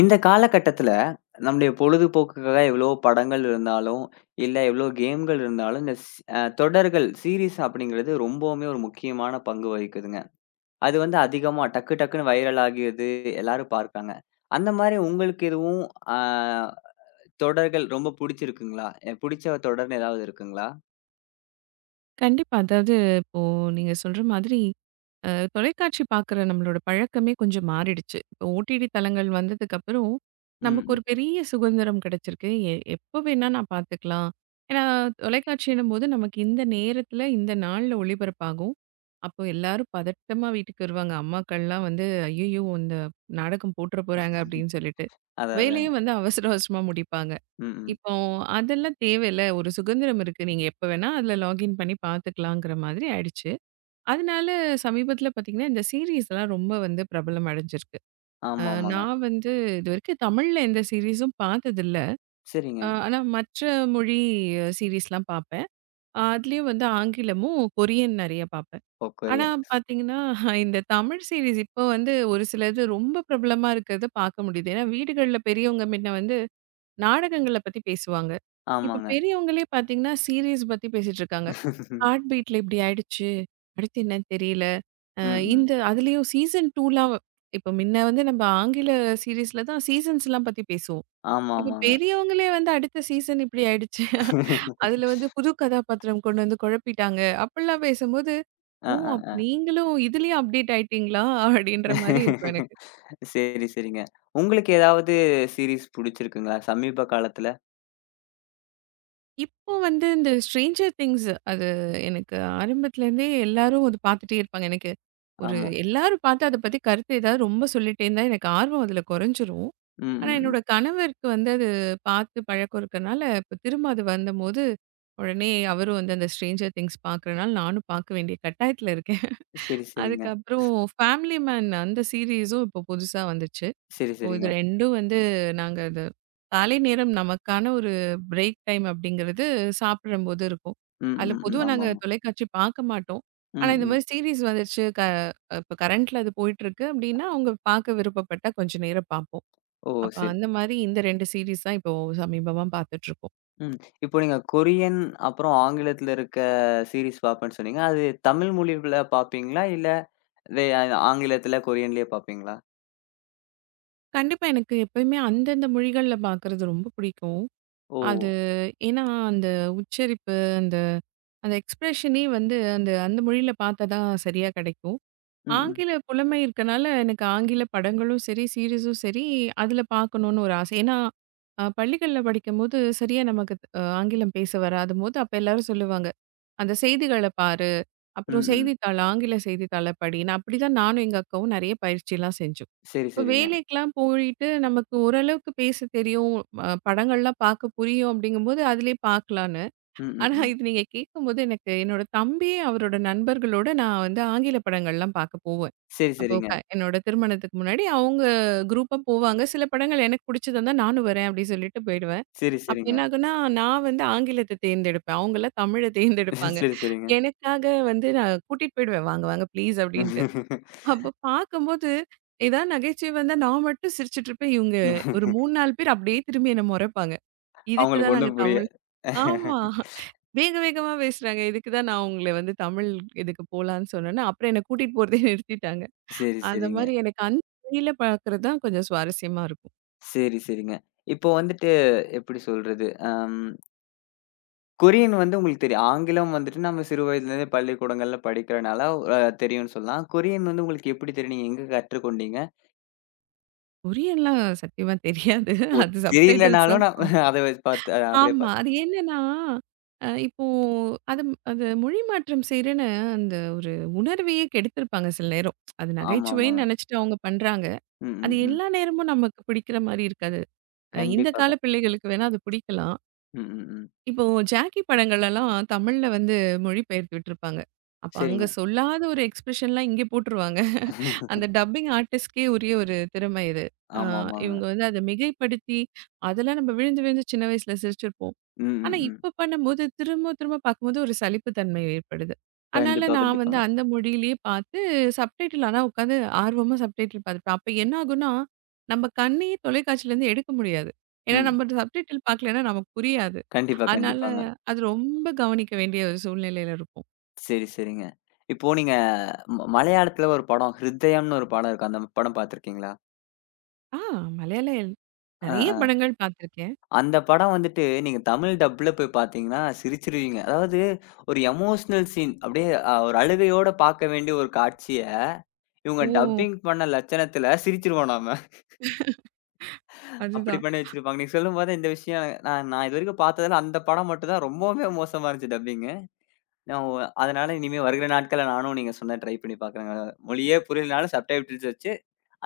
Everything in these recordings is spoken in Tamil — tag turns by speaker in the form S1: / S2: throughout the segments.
S1: இந்த காலகட்டத்துல, நம்முடைய பொழுதுபோக்குக்காக எவ்வளோ படங்கள் இருந்தாலும், இல்ல எவ்வளோ கேம்கள் இருந்தாலும், இந்த ஸ் அ தொடர்கள், சீரிஸ் அப்படிங்கிறது ரொம்பவுமே ஒரு முக்கியமான பங்கு வகிக்குதுங்க. அது வந்து அதிகமா டக்கு டக்குன்னு வைரல் ஆகிறது, எல்லாரும் பார்க்காங்க. அந்த மாரி உங்களுக்கு எதுவும் அ தொடர்கள் ரொம்ப புடிச்சிருக்குங்களா? புடிச்ச தொடர்ன்னு ஏதாவது இருக்குங்களா?
S2: கண்டிப்பா. அதாவது இப்போ நீங்க சொல்ற மாதிரி, அ தொலைக்காட்சி பார்க்குற நம்மளோட பழக்கமே கொஞ்சம் மாறிடுச்சு. இப்போ ஓடிடி தளங்கள் வந்ததுக்கப்புறம்,
S1: ம்,
S2: நமக்கு
S1: ம்.
S2: ஒரு பெரிய சுதந்திரம் கிடைச்சிருக்கு. எப்ப வேணா நான் பார்த்துக்கலாம். ஏன்னா, தொலைக்காட்சின்னும்போது நமக்கு இந்த நேரத்தில, இந்த நாள்ல ஒளிபரப்பாகும். அப்போ எல்லாரும் பதட்டமா வீட்டுக்கு வருவாங்க. அம்மாக்கள்லாம் வந்து, "ஐயய்யோ! இந்த நாடகம் போட்டுற போறாங்க"
S1: ம்.
S2: அப்படின்னு சொல்லிட்டு.
S1: அதான், அதாங்க.
S2: வேலையும் வந்து அவசர அவசரமா முடிப்பாங்க.
S1: ம், ம்.
S2: இப்போ அதெல்லாம் தேவையில்ல. ஒரு சுதந்திரம் இருக்கு. நீங்க எப்ப வேணா அதுல லாகின் பண்ணி பார்த்துக்கலாங்கிற மாதிரி ஆயிடுச்சு. அதனால சமீபத்தில பார்த்தீங்கன்னா, இந்த சீரிஸ்லாம் ரொம்ப வந்து பிரபலம் அடைஞ்சிருக்கு. அ
S1: ஆமா, ஆமாங்க.
S2: நான் வந்து இதுவரைக்கும் தமிழ்ல எந்த சீரிஸும் பார்த்ததில்ல.
S1: சரிங்க.
S2: ஆனா மற்ற மொழி சீரிஸ்லாம் பார்ப்பேன். அதுலயும் வந்து ஆங்கிலமும், கொரியன் நெறைய பார்ப்பேன். ஆனா
S1: பொக்கோரியா.
S2: பார்த்தீங்கன்னா, இந்த தமிழ் சீரிஸ் இப்போ வந்து ஒரு சிலது ரொம்ப பிரபலமா இருக்கிறத பார்க்க முடியுது. ஏன்னா வீடுகள்ல பெரியவங்க முன்ன வந்து நாடகங்கள பத்தி பேசுவாங்க. இப்ப
S1: ஆமாங்க.
S2: பெரியவங்களே பார்த்தீங்கன்னா, சீரிஸ் பத்தி பேசிட்டு இருக்காங்க. "ஹார்ட் பீட்ல இப்படி ஆயிடுச்சு. அடுத்து என்னன்னு தெரியல." அ
S1: ம், ம்.
S2: இந்த அதுலயும் சீசன் 2லாம் இப்ப முன்ன வந்து நம்ம ஆங்கில சீரிஸ்ல தான் சீசன்ஸ்லாம் பத்தி பேசுவோம்.
S1: ஆமா,
S2: இப்ப
S1: ஆமாங்க.
S2: பெரியவங்களே வந்து அடுத்த சீசன் இப்படி ஆயிடுச்சு. அதுல வந்து புது கதாபாத்திரம் கொண்டு வந்து குழப்பிட்டாங்க. அப்படிலாம் பேசும்போது,
S1: அ,
S2: "ஓ! அப்ப
S1: அ.
S2: நீங்களும் இதுலயும் அப்டேட் ஆயிட்டீங்களா?" அப்படின்ற மாரி இருக்கும் எனக்கு.
S1: சரி, சரிங்க. உங்களுக்கு ஏதாவது சீரிஸ் புடிச்சிருக்குங்களா? சமீப காலத்துல?
S2: இப்போ வந்து இந்த ஸ்ட்ரேஞ்சர் திங்ஸ் அது எனக்கு ஆரம்பத்துலேருந்தே எல்லாரும் அது பார்த்துட்டே இருப்பாங்க. எனக்கு ஒரு
S1: ஆமா.
S2: எல்லாரும் பார்த்து அத பத்தி கருத்து ஏதாவது ரொம்ப சொல்லிட்டே இருந்தா எனக்கு ஆர்வம் அதில குறைஞ்சிரும்.
S1: ம்,
S2: ஆனா
S1: ம், ம்.
S2: என்னோட கணவருக்கு வந்து அது பார்த்து பழக்கம் இருக்கனால, இப்போ திரும்ப அது வந்தம்போது, உடனே அவரும் வந்து அந்த ஸ்ட்ரேஞ்சர் திங்ஸ் பார்க்குறனால நானும் பார்க்க வேண்டிய கட்டாயத்தில இருக்கேன்.
S1: சரி, சரிங்க.
S2: அதுக்கப்புறம் ஃபேமிலி மேன் அந்த சீரிஸும் இப்போ புதுசா வந்துச்சு.
S1: சரி,
S2: ஓ! இது
S1: சரிங்க.
S2: 2ம் வந்து நாங்க அது காலை நேரம் நமக்கான ஒரு பிரேக் டைம் அப்படிங்கிறது சாப்பிடும்போது இருக்கும்.
S1: ம்,
S2: அதில
S1: ம், ம்.
S2: பொதுவா நாங்க
S1: ஆமாமா.
S2: தொலைக்காட்சி பார்க்க மாட்டோம்.
S1: ம்,
S2: ஆனா, இந்த
S1: ம்.
S2: மாரி சீரிஸ் வந்துருச்சு இப்ப கரண்ட்ல அது போயிட்டுருக்கு அப்படின்னா, அவங்க பார்க்க விருப்பப்பட்டா கொஞ்ச நேரம் பார்ப்போம்.
S1: ஓ!
S2: அப்ப
S1: சரி.
S2: அந்த மாரி இந்த 2 சீரிஸ் தான் இப்போ சமீபமா பார்த்துட்டுருக்கோம்.
S1: ம். இப்போ நீங்க கொரியன், அப்புறம் ஆங்கிலத்துல இருக்க சீரிஸ் பார்ப்பேன்னு சொன்னீங்க. அது தமிழ் மொழில பார்ப்பீங்களா? இல்ல வே ஆங்கிலத்துல, கொரியன்லயே பார்ப்பீங்களா?
S2: கண்டிப்பா எனக்கு எப்பயுமே அந்தந்த மொழிகள்ல பார்க்கறது ரொம்ப பிடிக்கும்.
S1: ஓ!
S2: அது ஏன்னா, அந்த உச்சரிப்பு, அந்த அந்த எக்ஸ்பிரஷனே வந்து அந்த அந்த மொழியில பார்த்தா தான் சரியா கிடைக்கும்.
S1: ம், ம்.
S2: ஆங்கில புலமை இருக்கனால, எனக்கு ஆங்கில படங்களும் சரி, சீரிஸும் சரி, அதில பார்க்கணும்னு ஒரு ஆசை. ஏன்னா, பள்ளிகள்ல படிக்கும்போது சரியா நமக்கு ஆங்கிலம் பேச வராதும்போது, அப்ப எல்லாரும் சொல்லுவாங்க, "அந்த செய்திகள பாரு, அப்புறம்
S1: ம், ம்.
S2: செய்தித்தாள ஆங்கில செய்தித்தாள படின்னு." அப்படிதான் நானும் எங்க அக்காவும் நெறைய பயிற்சிலாம் செஞ்சோம்.
S1: சரி,
S2: இப்ப
S1: சரிங்க.
S2: வேலைக்கெல்லாம் போயிட்டு நமக்கு ஓரளவுக்கு பேச தெரியும், படங்கள்லாம் பார்க்க புரியும் அப்படிங்கும்போது, அதிலயே பார்க்கலான்னு.
S1: ம், ம்,
S2: ஆனா,
S1: ம்.
S2: இது நீங்க கேட்கும்போது எனக்கு என்னோட தம்பி, அவரோட நண்பர்களோட நான் வந்து ஆங்கில படங்கள்லாம் பார்க்க போவேன்.
S1: சரி,
S2: அப்போ
S1: சரிங்க.
S2: என்னோட திருமணத்துக்கு முன்னாடி அவங்க குரூப்பா போவாங்க. சில படங்கள் எனக்கு பிடிச்சதுருந்தா நானும் வரேன் அப்படி சொல்லிட்டு போயிடுவேன்.
S1: சரி,
S2: அப்ப
S1: சரிங்க.
S2: என்ன ஆகும்னா, நான் வந்து ஆங்கிலத்த தேர்ந்தெடுப்பேன். அவங்கலாம் தமிழ தேர்ந்தெடுப்பாங்க.
S1: சரி, சரிங்க.
S2: எனக்காக வந்து நான் கூட்டிட்டு போயிடுவேன். "வாங்க, வாங்க ப்ளீஸ்" அப்படின்ட்டு. அப்ப பார்க்கும்போது ஏதாவது நகைச்சுவை வந்தா நான் மட்டும் சிரிச்சுட்டு இருப்பேன். இவங்க ஒரு 3, 4 பேர் அப்படியே திரும்பி என்ன முறைப்பாங்க. இதுக்கு
S1: அவங்களுக்கு
S2: தான் நாங்க
S1: ஒண்ணும் புரிய
S2: தமிழ் ஆமா. வேக வேகமா பேசுறாங்க. இதுக்கு தான் நான் உங்கள வந்து தமிழ் இதுக்கு போலான்னு சொன்னேன்னா, அப்புறம் என்ன கூட்டிட்டு போறதே நிறுத்திட்டாங்க.
S1: சரி,
S2: அந்த
S1: சரிங்க.
S2: மாரி எனக்கு அந்த மொழியில பார்க்குறது தான் கொஞ்சம் சுவாரஸ்யமா இருக்கும்.
S1: சரி, சரிங்க. இப்போ வந்துட்டு எப்படி சொல்றது? கொரியன் வந்து உங்களுக்கு தெரியும். ஆங்கிலம் வந்துட்டு நம்ம சிறு வயதிலிருந்தே பள்ளிக்கூடங்கள்ல படிக்கிறனால தெரியும்னு சொல்லலாம். கொரியன் வந்து உங்களுக்கு எப்படி தெரியும்? நீங்க எங்க கற்றுக்கொண்டீங்க?
S2: கொரியன்லாம் சத்தியமா தெரியாது.
S1: ஓ!
S2: அது சப்டைட்டில்ஸ்
S1: தெரியலனாலும்
S2: தான்
S1: நான்
S2: பாப்
S1: அத வச்சு பார்த்து அப்படியே
S2: ஆமா.
S1: பார்த்து
S2: அது என்னன்னா, இப்போ அது அது மொழி மாற்றம் செய்றேன்னு அந்த ஒரு உணர்வையே கெடுத்திருப்பாங்க சில நேரம். அது
S1: ஆமாமா.
S2: நகைச்சுவைன்னு நெனைச்சுட்டு அவங்க பண்றாங்க.
S1: ம்,
S2: அது
S1: ம், ம்.
S2: எல்லா நேரமும் நமக்கு பிடிக்கிற மாரி இருக்காது. இந்த
S1: கண்டிப்பாக.
S2: கால பிள்ளைகளுக்கு வேணா அது பிடிக்கலாம்.
S1: ம், ம், ம்.
S2: இப்போ ஜாக்கி படங்கள்லலாம் தமிழ்ல வந்து மொழிபெயர்த்து விட்டுருப்பாங்க. அப்ப அங்க
S1: சரிங்க.
S2: சொல்லாத ஒரு எக்ஸ்பிரஷன்லாம் இங்கே போட்டுருவாங்க. அந்த டப்பிங் ஆர்டிஸ்ட்கே உரிய ஒரு திறமை இது. ஆ
S1: ஆமாமாங்க.
S2: இவங்க வந்து அத மிகைப்படுத்தி, அதெல்லாம் நம்ம விழுந்து விழுந்து சின்ன வயசுல சிரிச்சிருப்போம்.
S1: ம்,
S2: ஆனா,
S1: ம், ம்.
S2: இப்ப பண்ணும்போது திரும்ப திரும்ப பார்க்கும்போது ஒரு சலிப்பு தன்மை ஏற்படுது. அதனால
S1: கண்டிப்பா,
S2: நான் வந்து
S1: கண்டிப்பாங்க.
S2: அந்த மொழியிலேயே பார்த்து சப்டைட்டில் ஆனா உட்காந்து ஆர்வமா சப்டைட்டில் பார்த்துப்பேன். அப்ப என்ன ஆகும்னா, நம்ம கண்ணையே தொலைக்காட்சியிலேருந்து எடுக்க முடியாது. ஏன்னா
S1: ம்.
S2: நம்ம சப்டைட்டில் பார்க்கலன்னா நமக்கு புரியாது.
S1: கண்டிப்பா,
S2: அதனால
S1: கண்டிப்பாங்க.
S2: அது ரொம்ப கவனிக்க வேண்டிய ஒரு சூழ்நிலையில இருக்கும்.
S1: சரி, சரிங்க. இப்போ நீங்க மலையாளத்துல ஒரு படம், ஹிருதயம்னு ஒரு படம் இருக்கும். அந்த படம் பார்த்துருக்கீங்களா?
S2: ஆ மலையாள
S1: அ,
S2: நெறைய
S1: அ.
S2: படங்கள் பார்த்துருக்கேன்.
S1: அந்த படம் வந்துட்டு நீங்க தமிழ் டப்ல போய் பார்த்தீங்கன்னா, சிரிச்சிருவீங்க. அதாவது ஒரு எமோஷனல் சீன் அப்படியே ஒரு அழுகையோட பார்க்க வேண்டிய ஒரு காட்சிய, இவங்க
S2: ஓ!
S1: டப்பிங் பண்ண லட்சணத்துல சிரிச்சிருவோம் நாம. அப்படி
S2: அதுதான்.
S1: பண்ணி வச்சிருப்பாங்க. நீங்க சொல்லும்போது இந்த விஷயம் நான் நான் இதுவரைக்கும் பார்த்ததுல அந்த படம் மட்டும் தான் ரொம்பவுமே மோசமா இருந்துச்சு டப்பிங்கு. நான் ஒ அதனால இனிமே வருகிற நாட்கள்ல நானும் நீங்க சொன்ன ட்ரை பண்ணி பார்க்குறேங்க. மொழியே புரியலனாலும் சப்டைட்டில்ஸ் வச்சு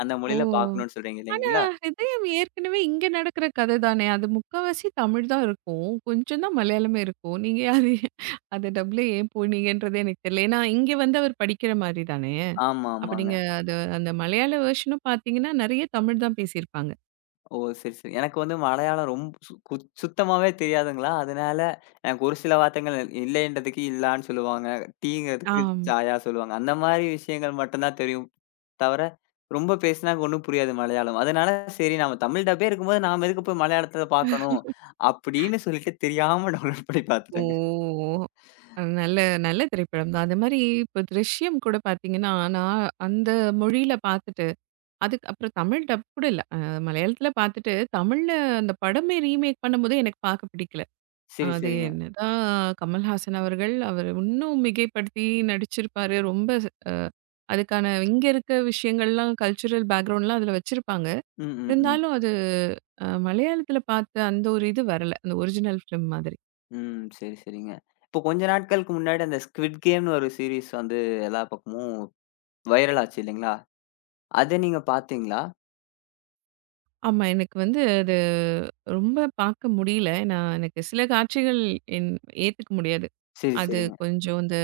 S1: அந்த
S2: ஓ!
S1: மொழியில பார்க்கணும்னு சொல்றீங்க
S2: ஆனா,
S1: இல்லைங்களா?
S2: ஹிதயம் ஏற்கனவே இங்க நடக்கிற கதை தானே! அது முக்காவாசி தமிழ் தான் இருக்கும். கொஞ்சம் தான் மலையாளமே இருக்கும். நீங்க அது அத டப்ல ஏன் போனீங்கன்றது எனக்கு தெரியல. ஏன்னா, இங்க வந்து அவர் படிக்கிற மாரி தானே!
S1: ஆமா,
S2: அப்ப
S1: ஆமாங்க.
S2: நீங்க அது அந்த மலையாள வெர்ஷனும் பார்த்தீங்கன்னா, நெறைய தமிழ் தான் பேசியிருப்பாங்க.
S1: ஓ! சரி, சரி. எனக்கு வந்து மலையாளம் ரொம்ப சு கு சுத்தமாவே தெரியாதுங்களா, அதனால எனக்கு ஒரு சில வார்த்தைகள் இல்லைன்றதுக்கு இல்லான்னு சொல்லுவாங்க. டீங்கிறதுக்கு
S2: ஆம்.
S1: சாயா சொல்லுவாங்க. அந்த மாரி விஷயங்கள் மட்டும் தான் தெரியும். தவிர ரொம்ப பேசினா ஒண்ணும் புரியாது மலையாளம். அதனால சரி நம்ம தமிழ் டப்பே இருக்கும்போது நாம எதுக்கு போய் மலையாளத்துல பார்க்கணும்? அப்படின்னு சொல்லிட்டு தெரியாம டவுன்லோட் பண்ணி
S2: ஓ!
S1: பார்த்துட்டேங்க.
S2: நல்ல நல்ல திரைப்படம் தான். அதேமாரி இப்ப "திருஷ்யம்" கூட பார்த்தீங்கன்னா, நான் அந்த மொழியில பார்த்துட்டு, அதுக்கு அப்புறம் தமிழ் டப் கூட இல்ல. மலையாளத்தில பார்த்துட்டு, தமிழ்ல அந்த படமே ரீமேக் பண்ணும்போது எனக்கு பார்க்க பிடிக்கல.
S1: சரி,
S2: அது
S1: சரிங்க.
S2: என்னதான் கமல்ஹாசன் அவர்கள், அவர் இன்னும் மிகைப்படுத்தி நடிச்சிருப்பாரு. ரொம்ப அ அதுக்கான இங்க இருக்க விஷயங்கள்லாம் கல்ச்சுரல் பேக்ரவுண்ட்லாம் அதில வச்சிருப்பாங்க.
S1: ம், ம், ம்.
S2: இருந்தாலும் அது மலையாளத்தில பார்த்த அந்த ஒரு இது வரல. அந்த ஒரிஜினல் ஃபிலிம் மாதிரி.
S1: ம். சரி, சரிங்க. இப்போ கொஞ்ச நாட்களுக்கு முன்னாடி அந்த ஸ்க்விட் கேம்ன்னு ஒரு சீரிஸ் வந்து எல்லா பக்கமும் வைரல் ஆச்சு இல்லைங்களா? அத நீங்க பார்த்தீங்களா?
S2: ஆமா. எனக்கு வந்து அது ரொம்ப பார்க்க முடியல. நான் எனக்கு சில காட்சிகள் என் ஏத்துக்க முடியாது.
S1: சரி,
S2: அது
S1: சரிங்க.
S2: கொஞ்சம் இந்த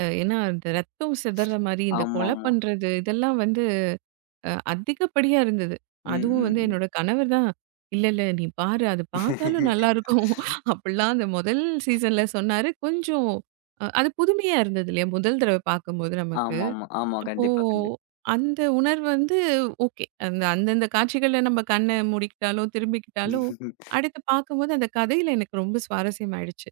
S2: ஏன்னா, இந்த ரத்தம் சிதற மாரி இந்த கொலை
S1: ஆமாமா.
S2: பண்றது இதெல்லாம் வந்து அதிகப்படியா இருந்தது.
S1: ம்,
S2: அதுவும்
S1: ம்,
S2: வந்து
S1: ம்.
S2: என்னோட கணவர் தான், "இல்ல, இல்ல நீ பாரு அது பார்த்தாலும் நல்லாருக்கும்." அப்படிலாம் அந்த முதல் சீசன்ல சொன்னாரு. கொஞ்சம் அது புதுமையா இருந்தது இல்லையா? முதல் தடவ பார்க்கும்போது நமக்கு.
S1: ஆமாமா. ஆமா.
S2: அப்போ
S1: கண்டிப்பா, கண்டிப்பா.
S2: அந்த உணர்வு வந்து ஓகே. அந்த அந்தந்த காட்சிகள்ல நம்ம கண்ண மூடிக்கிட்டாலோ, திரும்பிக்கிட்டாலோ, அடுத்து பார்க்கும்போது அந்த கதையில எனக்கு ரொம்ப சுவாரஸ்யம் ஆயிடுச்சு.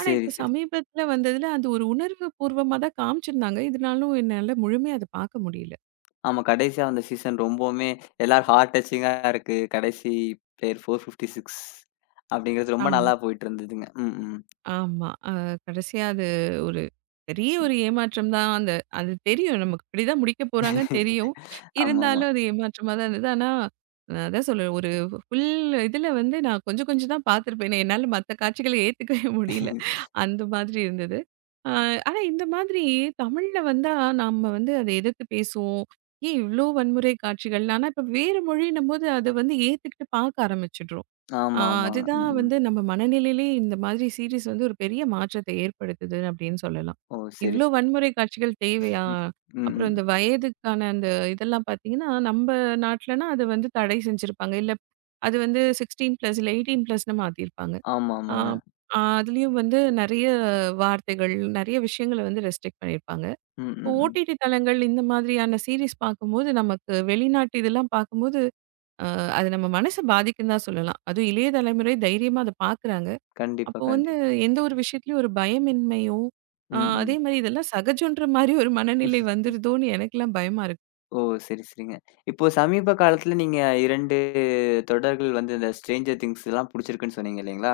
S2: ஆனா
S1: சரி,
S2: இப்ப
S1: சரி.
S2: சமீபத்தில வந்ததுல அது ஒரு உணர்வு பூர்வமா தான் காமிச்சிருந்தாங்க. இதனாலும் என்னால முழுமையா அத பார்க்க முடியல.
S1: ஆமா. கடைசியா அந்த சீசன் ரொம்பவுமே எல்லாரும் ஹார்ட் டச்சிங்கா இருக்கு. கடைசி பிளேயர் 456 அப்படிங்கிறது ரொம்ப
S2: ஆமா.
S1: நல்லா போயிட்டு இருந்ததுங்க. ம், ம்.
S2: ஆமா. கடைசியா அது ஒரு பெரிய ஒரு ஏமாற்றம் தான். அந்த அது தெரியும். நமக்கு இப்படிதான் முடிக்க போறாங்கன்னு தெரியும்.
S1: ஆமாமா.
S2: இருந்தாலும் அது ஏமாற்றமா தான் இருந்தது. ஆனா, நான் அதான் சொல்றேன். ஒரு ஃபுல் இதுல வந்து நான் கொஞ்சம் கொஞ்சம் தான் பார்த்துருப்பேன். ஏன்னா, என்னால மத்த காட்சிகள ஏத்துக்கவே முடியல. அந்த மாதிரி இருந்தது. அ ஆனா இந்த மாதிரி தமிழ்ல வந்தா நம்ம வந்து அத எதிர்த்து பேசுவோம். ஏன் இவ்ளோ வன்முறை காட்சிகள்? ஆனா இப்ப வேற மொழின்னும்போது அத வந்து ஏத்துக்கிட்டு பார்க்க ஆரம்பிச்சுடுறோம். ஆ
S1: ஆமா, ஆமாங்க.
S2: அதுதான்
S1: ம், ம்.
S2: வந்து நம்ம மனநிலையிலேயே இந்த மாதிரி சீரிஸ் வந்து ஒரு பெரிய மாற்றத்தை ஏற்படுத்துது அப்படின்னு சொல்லலாம்.
S1: ஓ! சரி.
S2: இவ்ளோ வன்முறை காட்சிகள் தேவையா?
S1: ம், ம்,
S2: அப்புறம்
S1: ம்.
S2: இந்த வயதுக்கான அந்த இதெல்லாம் பார்த்தீங்கன்னா, நம்ப நாட்டுலனா அது வந்து தடை செஞ்சிருப்பாங்க. இல்ல அது வந்து 16 பிளஸ் இல்ல 18 பிளஸ்ன்னு மாத்திருப்பாங்க.
S1: ஆமா,
S2: ஆ
S1: ஆமாங்க.
S2: ஆ அதுலயும் வந்து நெறைய வார்த்தைகள், நெறைய விஷயங்கள வந்து ரெஸ்ட்ரிக்ட் பண்ணியிருப்பாங்க.
S1: ம், ம், ம்.
S2: ஓடிடி தளங்கள் இந்த மாதிரியான சீரிஸ் பார்க்கும்போது, நமக்கு வெளிநாட்டு இதெல்லாம் பார்க்கும்போது அ அது நம்ம மனச பாதிக்குன்னு தான் சொல்லலாம். அதுவும் இளைய தலைமுறை தைரியமா அத பார்க்குறாங்க.
S1: கண்டிப்பா,
S2: அப்போ வந்து
S1: கண்டிப்பா.
S2: எந்த ஒரு விஷயத்துலயும் ஒரு பயமின்மையும்,
S1: ம்,
S2: அதே
S1: ம்.
S2: மாரி இதெல்லாம் சகஜம்ன்ற மாரி ஒரு மனநிலை வந்துருதோன்னு எனக்கெல்லாம் பயமா இருக்கு.
S1: ஓ! சரி, சரிங்க. இப்போ சமீப காலத்துல நீங்க 2 தொடர்கள் வந்து இந்த Stranger Thingsலாம் புடிச்சிருக்குன்னு சொன்னீங்க இல்லைங்களா?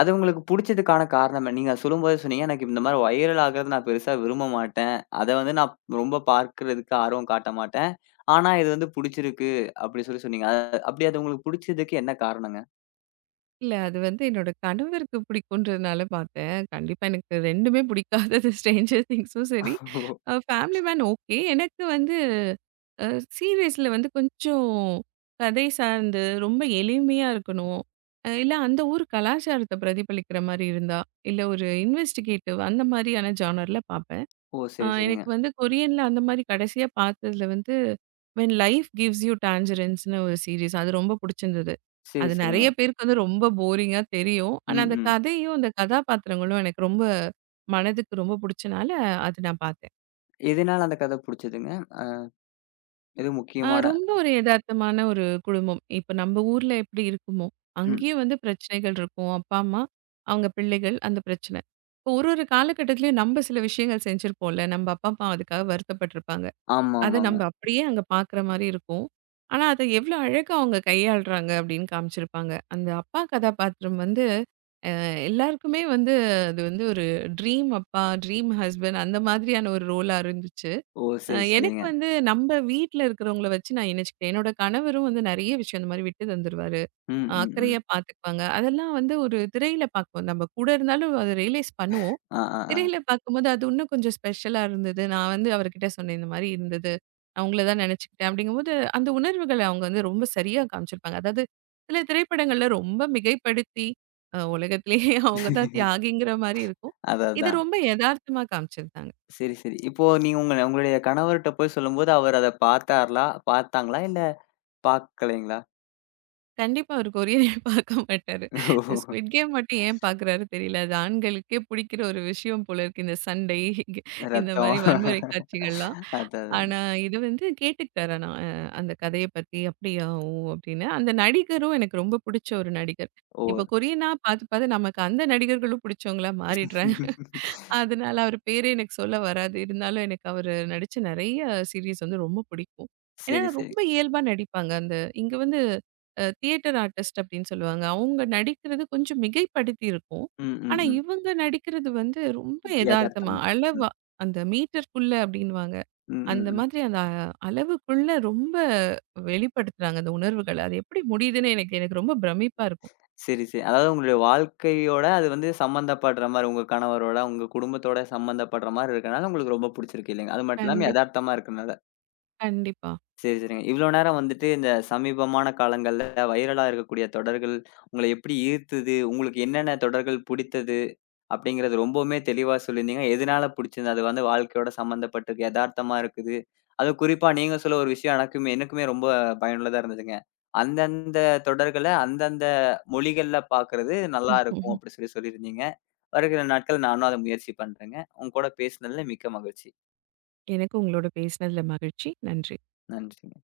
S1: அது உங்களுக்கு புடிச்சதுக்கான காரணம் என்ன? நீங்க சொல்லும்போதே சொன்னீங்க, "எனக்கு இந்த மாரி வைரல் ஆகுறது நான் பெருசா விரும்ப மாட்டேன். அத வந்து நான் ரொம்ப பார்க்கறதுக்கு ஆர்வம் காட்ட மாட்டேன். ஆனா இது வந்து புடிச்சிருக்கு." அப்படி சொல்லி சொன்னீங்க. அப்படி அது உங்களுக்கு புடிச்சதுக்கு என்ன காரணங்க?
S2: இல்ல அது வந்து என்னோட கணவருக்கு பிடிக்குன்றதுனால பார்த்தேன். கண்டிப்பா எனக்கு 2மே பிடிக்காதது. ஸ்ட்ரேஞ்சர் திங்ஸும் சரி, ஃபேமிலி மேன் ஓகே. எனக்கு வந்து அ சீரியஸ்ல வந்து கொஞ்சம் கதை சார்ந்து, ரொம்ப எளிமையா இருக்கணும். இல்ல அந்த ஊர் கலாச்சாரத்த பிரதிபலிக்கிற மாரி இருந்தா, இல்ல ஒரு இன்வெஸ்டிகேட்டிவ் அந்த மாரியான ஜானர்ல பார்ப்பேன்.
S1: ஓ! சரி, சரிங்க.
S2: எனக்கு வந்து கொரியன்ல அந்த மாரி கடைசியா பார்த்ததுல வந்து, "வென் லைஃப் கிவ்ஸ் யூ டான்ஜரன்ஸ்ன்னு" ஒரு சீரிஸ். அது ரொம்ப புடிச்சிருந்தது.
S1: சரி,
S2: அது
S1: சரிங்க.
S2: நெறைய பேருக்கு வந்து ரொம்ப போரிங்கா தெரியும்.
S1: ம்,
S2: ஆனா அந்த
S1: ம்.
S2: கதையும், அந்த கதாபாத்திரங்களும் எனக்கு ரொம்ப மனதுக்கு ரொம்ப புடிச்சனால, அது நான் பார்த்தேன்.
S1: எதனால அந்த கதை புடிச்சதுங்க? அ எதுவும் முக்கியமான
S2: ரொம்ப ஒரு எதார்த்தமான ஒரு குடும்பம். இப்ப நம்ம ஊர்ல எப்படி இருக்குமோ,
S1: ம்.
S2: அங்கேயும் வந்து பிரச்சனைகள் இருக்கும். அப்பா, அம்மா, அவங்க பிள்ளைகள் அந்த பிரச்சனை. இப்போ ஒரு ஒரு காலகட்டத்திலயும் நம்ம சில விஷயங்கள் செஞ்சிருப்போம்ல. நம்ம அப்பா, அம்மா அதுக்காக வருத்தப்பட்டுருப்பாங்க.
S1: ஆமா,
S2: அத நம்ம
S1: ஆமாங்க.
S2: அப்படியே அங்க பார்க்குற மாரி இருக்கும். ஆனா, அத எவ்வளோ அழகா அவங்க கையாளுறாங்க அப்படின்னு காமிச்சிருப்பாங்க. அந்த அப்பா கதாபாத்திரம் வந்து அ எல்லாருக்குமே வந்து அது வந்து ஒரு ட்ரீம் அப்பா, ட்ரீம் ஹஸ்பண்ட் அந்த மாதிரியான ஒரு ரோலா இருந்துச்சு.
S1: ஓ! சரி,
S2: எனக்கு
S1: சரிங்க.
S2: வந்து நம்ப வீட்ல இருக்கிறவங்கள வச்சு நான் இணைச்சுக்கிட்டேன். என்னோட கணவரும் வந்து நெறைய விஷயம் இந்த மாரி விட்டு தந்துருவாரு.
S1: ம், ம், ம்.
S2: அக்கறையா பார்த்துக்குவாங்க. அதெல்லாம் வந்து ஒரு திரையில பார்க்குவோம். நம்ம கூட இருந்தாலும் அத ரியலைஸ் பண்ணுவோம்.
S1: ஆ, ஆ, ஆ.
S2: திரையில பார்க்கும்போது அது இன்னும் கொஞ்சம் ஸ்பெஷலா இருந்தது. நான் வந்து அவர்கிட்ட சொன்னேன், "இந்த மாரி இருந்தது. நான் உங்கள தான் நெனச்சுக்கிட்டேன்." அப்படிங்கும்போது அந்த உணர்வுகள அவங்க வந்து ரொம்ப சரியா காமிச்சிருப்பாங்க. அதாவது சில திரைப்படங்கள்ல ரொம்ப மிகைப்படுத்தி, உலகத்திலேயே அவங்க தான் தியாகிங்கிற மாரி இருக்கும்.
S1: அதான்,
S2: இது
S1: அதான்.
S2: ரொம்ப எதார்த்தமா காமிச்சிருந்தாங்க.
S1: சரி, சரி. இப்போ நீங்க உங்களுடைய கணவர்ட்ட போய் சொல்லும்போது, அவர் அத பார்த்தார்லா பார்த்தாங்களா? இல்ல பார்க்கலைங்களா?
S2: கண்டிப்பா அவரு கொரியனே பார்க்க மாட்டாரு. இந்த
S1: ஓ!
S2: ஸ்குவிட் கேம் மட்டும் ஏன் பார்க்குறாரு தெரியல. அது ஆண்களுக்கே பிடிக்கிற ஒரு விஷயம் போல இருக்கு. இந்த சண்டை இந்த
S1: ரத்தம்.
S2: மாரி வன்முறை காட்சிகள்லாம்.
S1: அதான், அதான்.
S2: ஆனா இது வந்து கேட்டுக்கிட்டாரு ஆனா அந்த கதைய பத்தி. "அப்படியா? ஓ!" அப்படின்னு. அந்த நடிகரும் எனக்கு ரொம்ப புடிச்ச ஒரு நடிகர்.
S1: ஓ!
S2: இப்ப கொரியனா பார்த்து பார்த்து நமக்கு அந்த நடிகர்களும் புடிச்சவங்களா மாறிடுறாங்க. அதனால அவரு பேரே எனக்கு சொல்ல வராது. இருந்தாலும் எனக்கு அவரு நடிச்ச நெறைய சீரிஸ் வந்து ரொம்ப பிடிக்கும். ஏன்னா
S1: சரி, சரி.
S2: ரொம்ப இயல்பா நடிப்பாங்க. அந்த இங்க வந்து தியேட்டர் ஆர்டிஸ்ட் அப்டின்னு சொல்லுவாங்க. அவங்க நடிக்கிறது கொஞ்சம் மிகைப்படுத்தி இருக்கும்.
S1: ம், ம்,
S2: ஆனா
S1: ம்.
S2: இவங்க நடிக்கிறது வந்து ரொம்ப எதார்த்தமா,
S1: எதார்த்தமா. ம்,
S2: அளவா அந்த மீட்டர்க்குள்ள அப்டின்னுவாங்க.
S1: ம், ம்,
S2: அந்த
S1: ம்.
S2: மாதிரி அந்த அளவுக்குள்ள ரொம்ப வெளிப்படுத்துறாங்க அந்த உணர்வுகள. அது எப்டி முடியுதுன்னு எனக்கு எனக்கு ரொம்ப பிரமிப்பா இருக்கும்.
S1: சரி, சரி. அதாவது உங்களுடைய வாழ்க்கையோட அது வந்து சம்மந்தப்படுற மாரி, உங்க கணவரோட, உங்க குடும்பத்தோட சம்மந்தப்படுற மாரி இருக்கனால உங்களுக்கு ரொம்ப புடிச்சிருக்கு இல்லைங்க? அது மட்டும் இல்லாம
S2: கண்டிப்
S1: எதார்த்தமா இருக்கனால.
S2: கண்டிப்பா.
S1: சரி, சரிங்க. இவ்வளோ நேரம் வந்துட்டு இந்த சமீபமான காலங்கள்ல வைரலா இருக்கக்கூடிய தொடர்கள் உங்கள எப்படி ஈர்த்தது? உங்களுக்கு என்னென்ன தொடர்கள் பிடித்தது? அப்படிங்கிறது ரொம்பவுமே தெளிவா சொல்லியிருந்தீங்க. எதனால பிடிச்சிருந்தது? அது வந்து வாழ்க்கையோட சம்மந்தப்பட்டு எதார்த்தமா இருக்குது. அதுவும் குறிப்பா நீங்க சொல்ல ஒரு விஷயம் எனக்குமே எனக்குமே ரொம்ப பயனுள்ளதா இருந்ததுங்க. அந்தந்த தொடர்கள அந்தந்த மொழிகள்ல பார்க்கறது நல்லாருக்கும் அப்படி சொல்லி சொல்லியிருந்தீங்க. வருகிற நாட்கள் நானும் அத முயற்சி பண்றேங்க. உங்க கூட பேசினதுல மிக்க மகிழ்ச்சி.
S2: எனக்கும் உங்களோட பேசினதுல மகிழ்ச்சி. நன்றி.
S1: நன்றி.